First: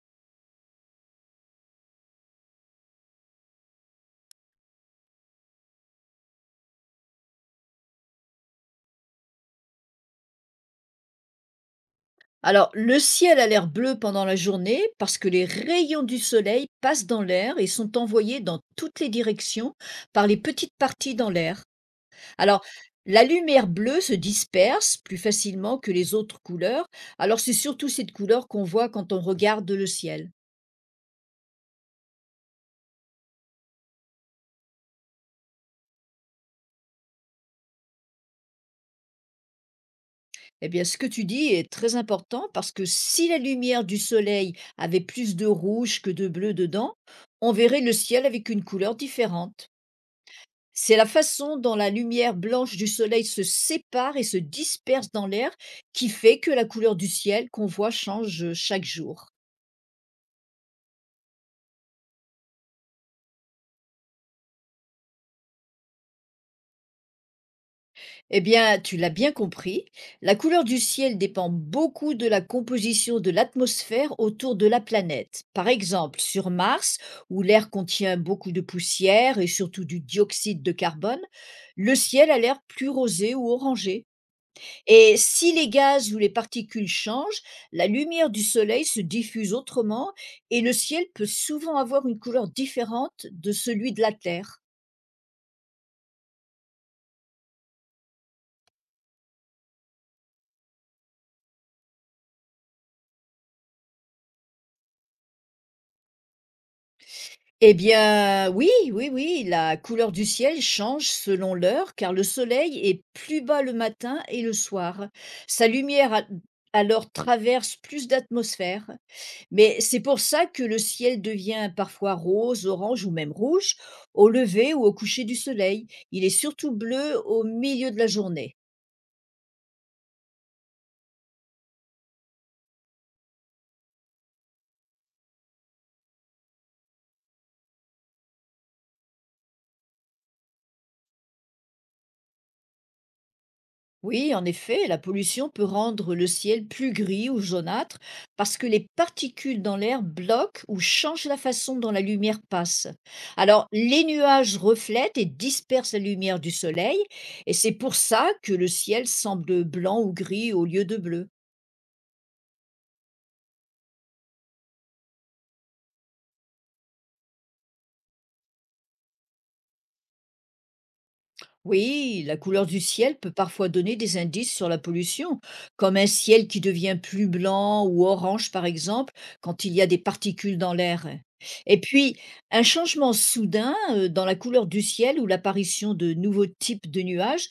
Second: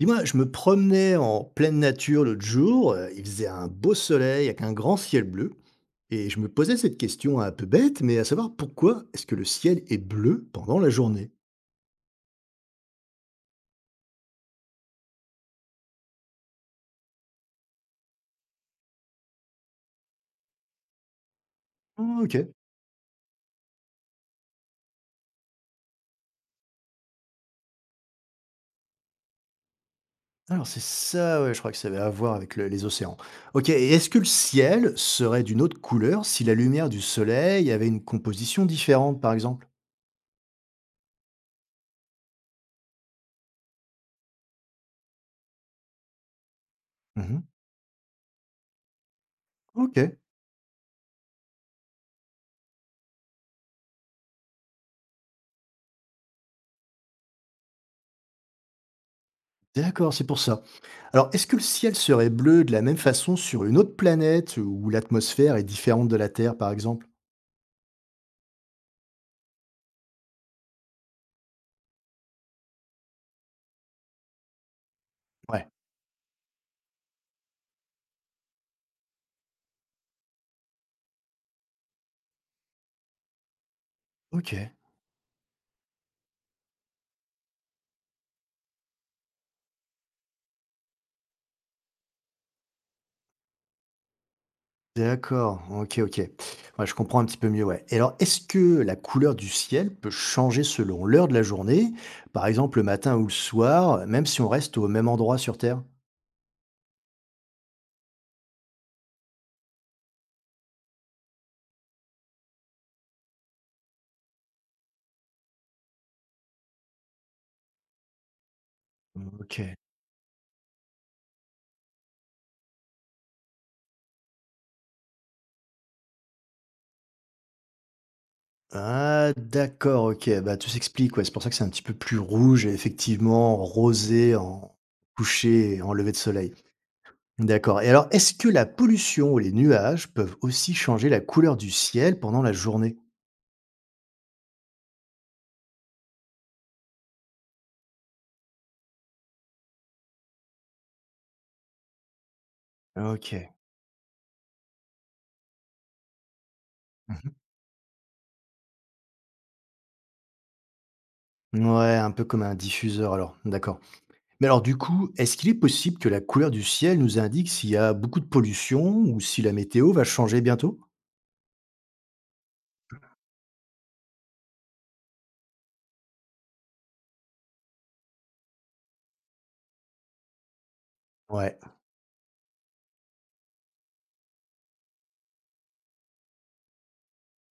Dis-moi, je me promenais en pleine nature l'autre jour, il faisait un beau soleil avec un grand ciel bleu, et je me posais cette question un peu bête, mais à savoir pourquoi est-ce que le ciel est bleu pendant la journée? Alors, le ciel a l'air bleu pendant la journée parce que les rayons du soleil passent dans l'air et sont envoyés dans toutes les directions par les petites parties dans l'air. Ah, Ok, Alors, la lumière bleue se disperse plus facilement que les autres couleurs. Alors, c'est surtout cette couleur qu'on voit quand on regarde le ciel. alors c'est ça, ouais, je crois que ça avait à voir avec les océans. Ok, et est-ce que le ciel serait d'une autre couleur si la lumière du soleil avait une composition différente, par exemple? Eh bien, ce que tu dis est très important parce que si la lumière du soleil avait plus de rouge que de bleu dedans, Mhm. on verrait le ciel avec une couleur différente. Ok, C'est la façon dont la lumière blanche du soleil se sépare et se disperse dans l'air qui fait que la couleur du ciel qu'on voit change chaque jour. d'accord, c'est pour ça. Alors, est-ce que le ciel serait bleu de la même façon sur une autre planète où l'atmosphère est différente de la Terre, par exemple? Eh bien, tu l'as bien compris, la couleur du ciel dépend beaucoup de la composition de l'atmosphère autour de la planète. Ouais, Par exemple, sur Mars, où l'air contient beaucoup de poussière et surtout du dioxyde de carbone, le ciel a l'air plus rosé ou orangé. ok, Et si les gaz ou les particules changent, la lumière du soleil se diffuse autrement et le ciel peut souvent avoir une couleur différente de celui de la Terre. d'accord, ok, ok. Ouais, je comprends un petit peu mieux, ouais. Et alors, est-ce que la couleur du ciel peut changer selon l'heure de la journée, par exemple le matin ou le soir, même si on reste au même endroit sur Terre? Eh bien, oui, oui, oui, la couleur du ciel change selon l'heure car le soleil est plus bas le matin et le soir. Sa lumière a- alors traverse plus d'atmosphère. Ok. Mais c'est pour ça que le ciel devient parfois rose, orange ou même rouge au lever ou au coucher du soleil. Il est surtout bleu au milieu de la journée. Ah, d'accord, ok. Bah, tout s'explique, ouais. C'est pour ça que c'est un petit peu plus rouge et effectivement rosé en coucher et en lever de soleil. D'accord. Et alors, est-ce que la pollution ou les nuages peuvent aussi changer la couleur du ciel pendant la journée? Oui, en effet, la pollution peut rendre le ciel plus gris ou jaunâtre parce que les particules dans l'air bloquent ou changent la façon dont la lumière passe. Ok. Alors, les nuages reflètent et dispersent la lumière du soleil et c'est pour ça que le ciel semble blanc ou gris au lieu de bleu. Ouais, un peu comme un diffuseur alors, d'accord. Mais alors du coup, est-ce qu'il est possible que la couleur du ciel nous indique s'il y a beaucoup de pollution ou si la météo va changer bientôt? Oui, la couleur du ciel peut parfois donner des indices sur la pollution, comme un ciel qui devient plus blanc ou orange, par exemple, quand il y a des particules dans l'air. Ouais, Et puis, un changement soudain dans la couleur du ciel ou l'apparition de nouveaux types de nuages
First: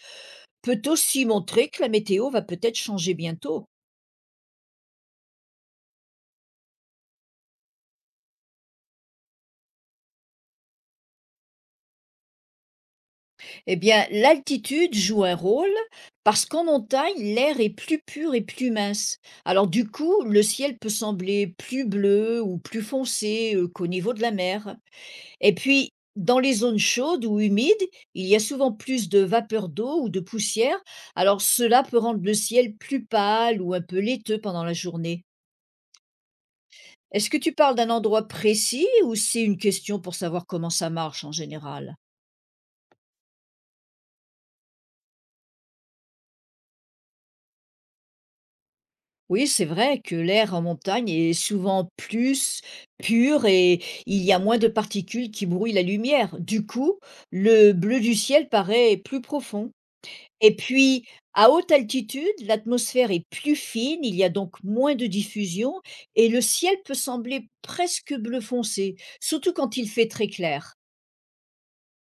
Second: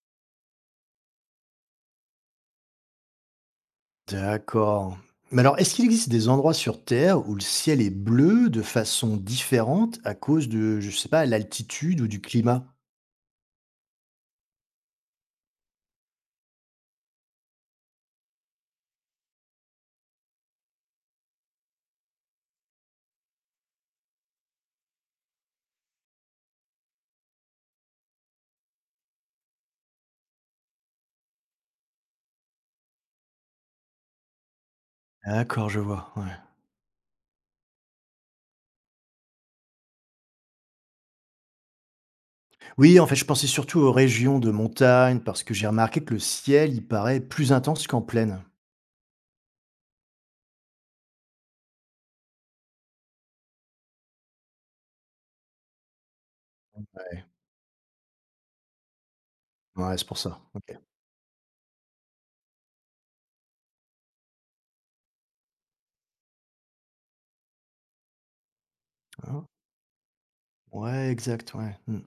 peut aussi montrer que la météo va peut-être changer bientôt. d'accord. Mais alors, est-ce qu'il existe des endroits sur Terre où le ciel est bleu de façon différente à cause de, je sais pas, l'altitude ou du climat? Eh bien, l'altitude joue un rôle parce qu'en montagne, l'air est plus pur et plus mince. Alors du coup, le ciel peut sembler plus bleu ou plus foncé qu'au niveau de la mer. Et puis, dans les zones chaudes ou humides, il y a souvent plus de vapeur d'eau ou de poussière. Alors cela peut rendre le ciel plus pâle ou un peu laiteux pendant la journée. D'accord, je vois, ouais. Est-ce que tu parles d'un endroit précis ou c'est une question pour savoir comment ça marche en général? Oui, en fait, je pensais surtout aux régions de montagne parce que j'ai remarqué que le ciel, il paraît plus intense qu'en plaine. Oui, c'est vrai que l'air en montagne est souvent plus pur et il y a moins de particules qui brouillent la lumière. Du coup, Ouais, le bleu du ciel paraît plus profond. ouais, c'est pour ça. Et OK. puis, à haute altitude, l'atmosphère est plus fine, il y a donc moins de diffusion et le ciel peut sembler presque bleu foncé, Hein? surtout quand il fait très clair. Ouais, exact, ouais. Mmh.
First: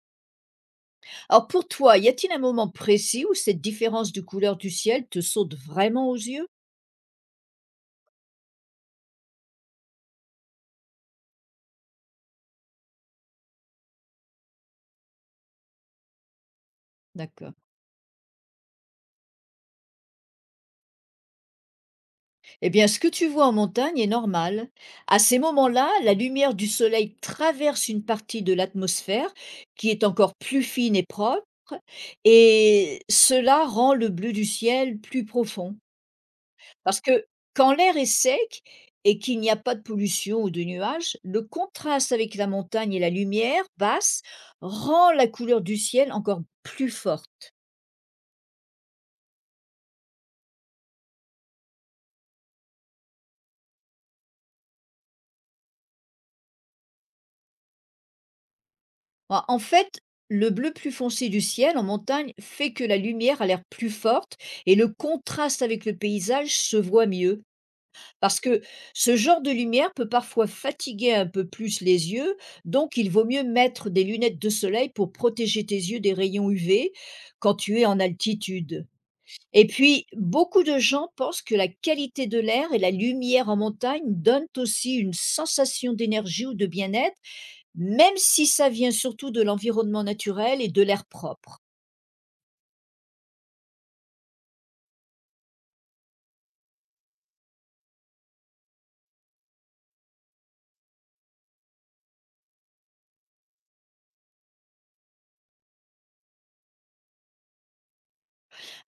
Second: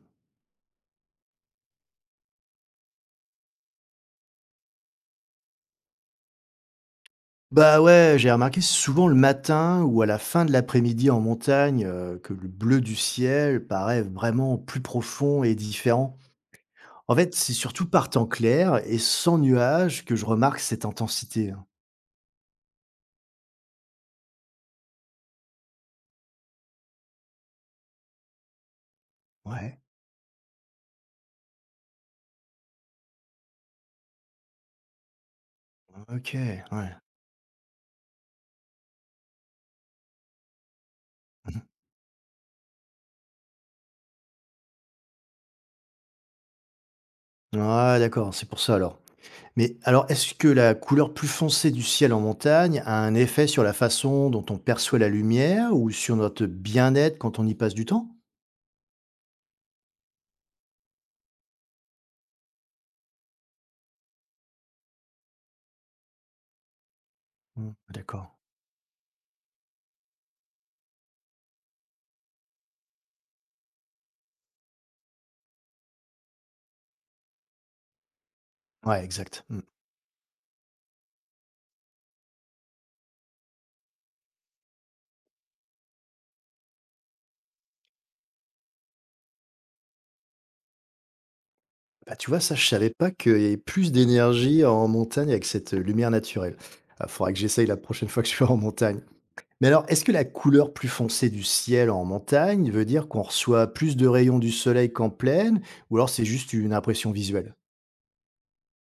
Alors pour toi, y a-t-il un moment précis où cette différence de couleur du ciel te saute vraiment aux yeux? Bah, ouais, j'ai remarqué souvent le matin ou à la fin de l'après-midi en montagne, que le bleu du ciel paraît vraiment plus profond et différent. En fait, c'est D'accord. surtout par temps clair et sans nuages que je remarque cette intensité, hein. Eh bien, ce que tu vois en montagne est normal. À ces moments-là, la lumière du soleil traverse une partie de l'atmosphère Ouais, qui est encore plus fine et propre, et cela rend le bleu du ciel plus profond. OK, ouais. Parce que quand l'air est sec et qu'il n'y a pas de pollution ou de nuages, le Mmh. contraste avec la montagne et la lumière basse rend la couleur du ciel encore plus forte. Ouais, d'accord, c'est pour ça alors. Mais alors, est-ce que la couleur plus foncée du ciel en montagne a un effet sur la façon dont on perçoit la lumière ou sur notre bien-être quand on y passe du temps? En fait, le bleu plus foncé du ciel en montagne fait que la lumière a l'air plus forte et le contraste avec le paysage se voit mieux. Hmm, d'accord. Parce que ce genre de lumière peut parfois fatiguer un peu plus les yeux, donc il vaut mieux mettre des lunettes de soleil pour protéger tes yeux des rayons UV quand tu es en altitude. Ouais, exact. Hmm. Et puis, beaucoup de gens pensent que la qualité de l'air et la lumière en montagne donnent aussi une sensation d'énergie ou de bien-être même si ça vient surtout de l'environnement naturel et de l'air propre. Bah, tu vois, ça, je savais pas qu'il y avait plus d'énergie en montagne avec cette lumière naturelle. Il faudra que j'essaye la prochaine fois que je serai en montagne. Mais alors, est-ce que la couleur plus foncée du ciel en montagne veut dire qu'on reçoit plus de rayons du soleil qu'en plaine, ou alors c'est juste une impression visuelle?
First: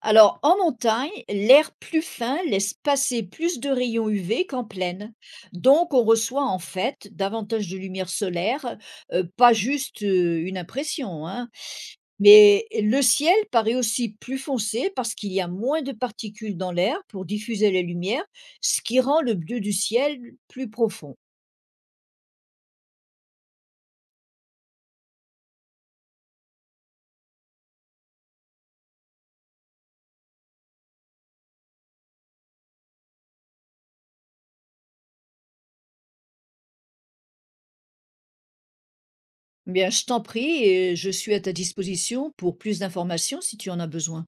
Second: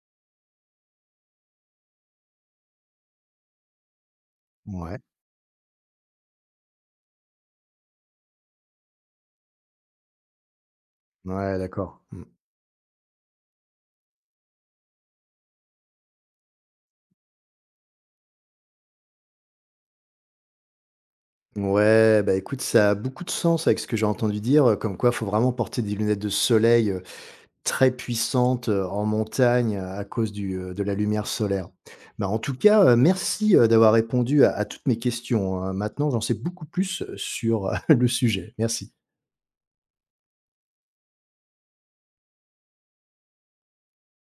Alors en montagne, l'air plus fin laisse passer plus de rayons UV qu'en Ouais, plaine. Donc on reçoit en fait davantage de lumière solaire, pas juste une impression, hein. ouais, d'accord. Mais le ciel paraît aussi plus foncé parce qu'il y a moins de particules dans l'air pour diffuser la lumière, ce qui rend le bleu du ciel plus profond. Ouais, bah, écoute, ça a beaucoup de sens avec ce que j'ai entendu dire, comme quoi il faut vraiment porter des lunettes de soleil, très puissantes, en montagne, à cause de la lumière solaire. Bah, en tout cas, merci, d'avoir répondu à toutes mes questions, hein. Maintenant, j'en sais beaucoup plus, sur, le sujet. Merci. Bien, je t'en prie et je suis à ta disposition pour plus d'informations si tu en as besoin.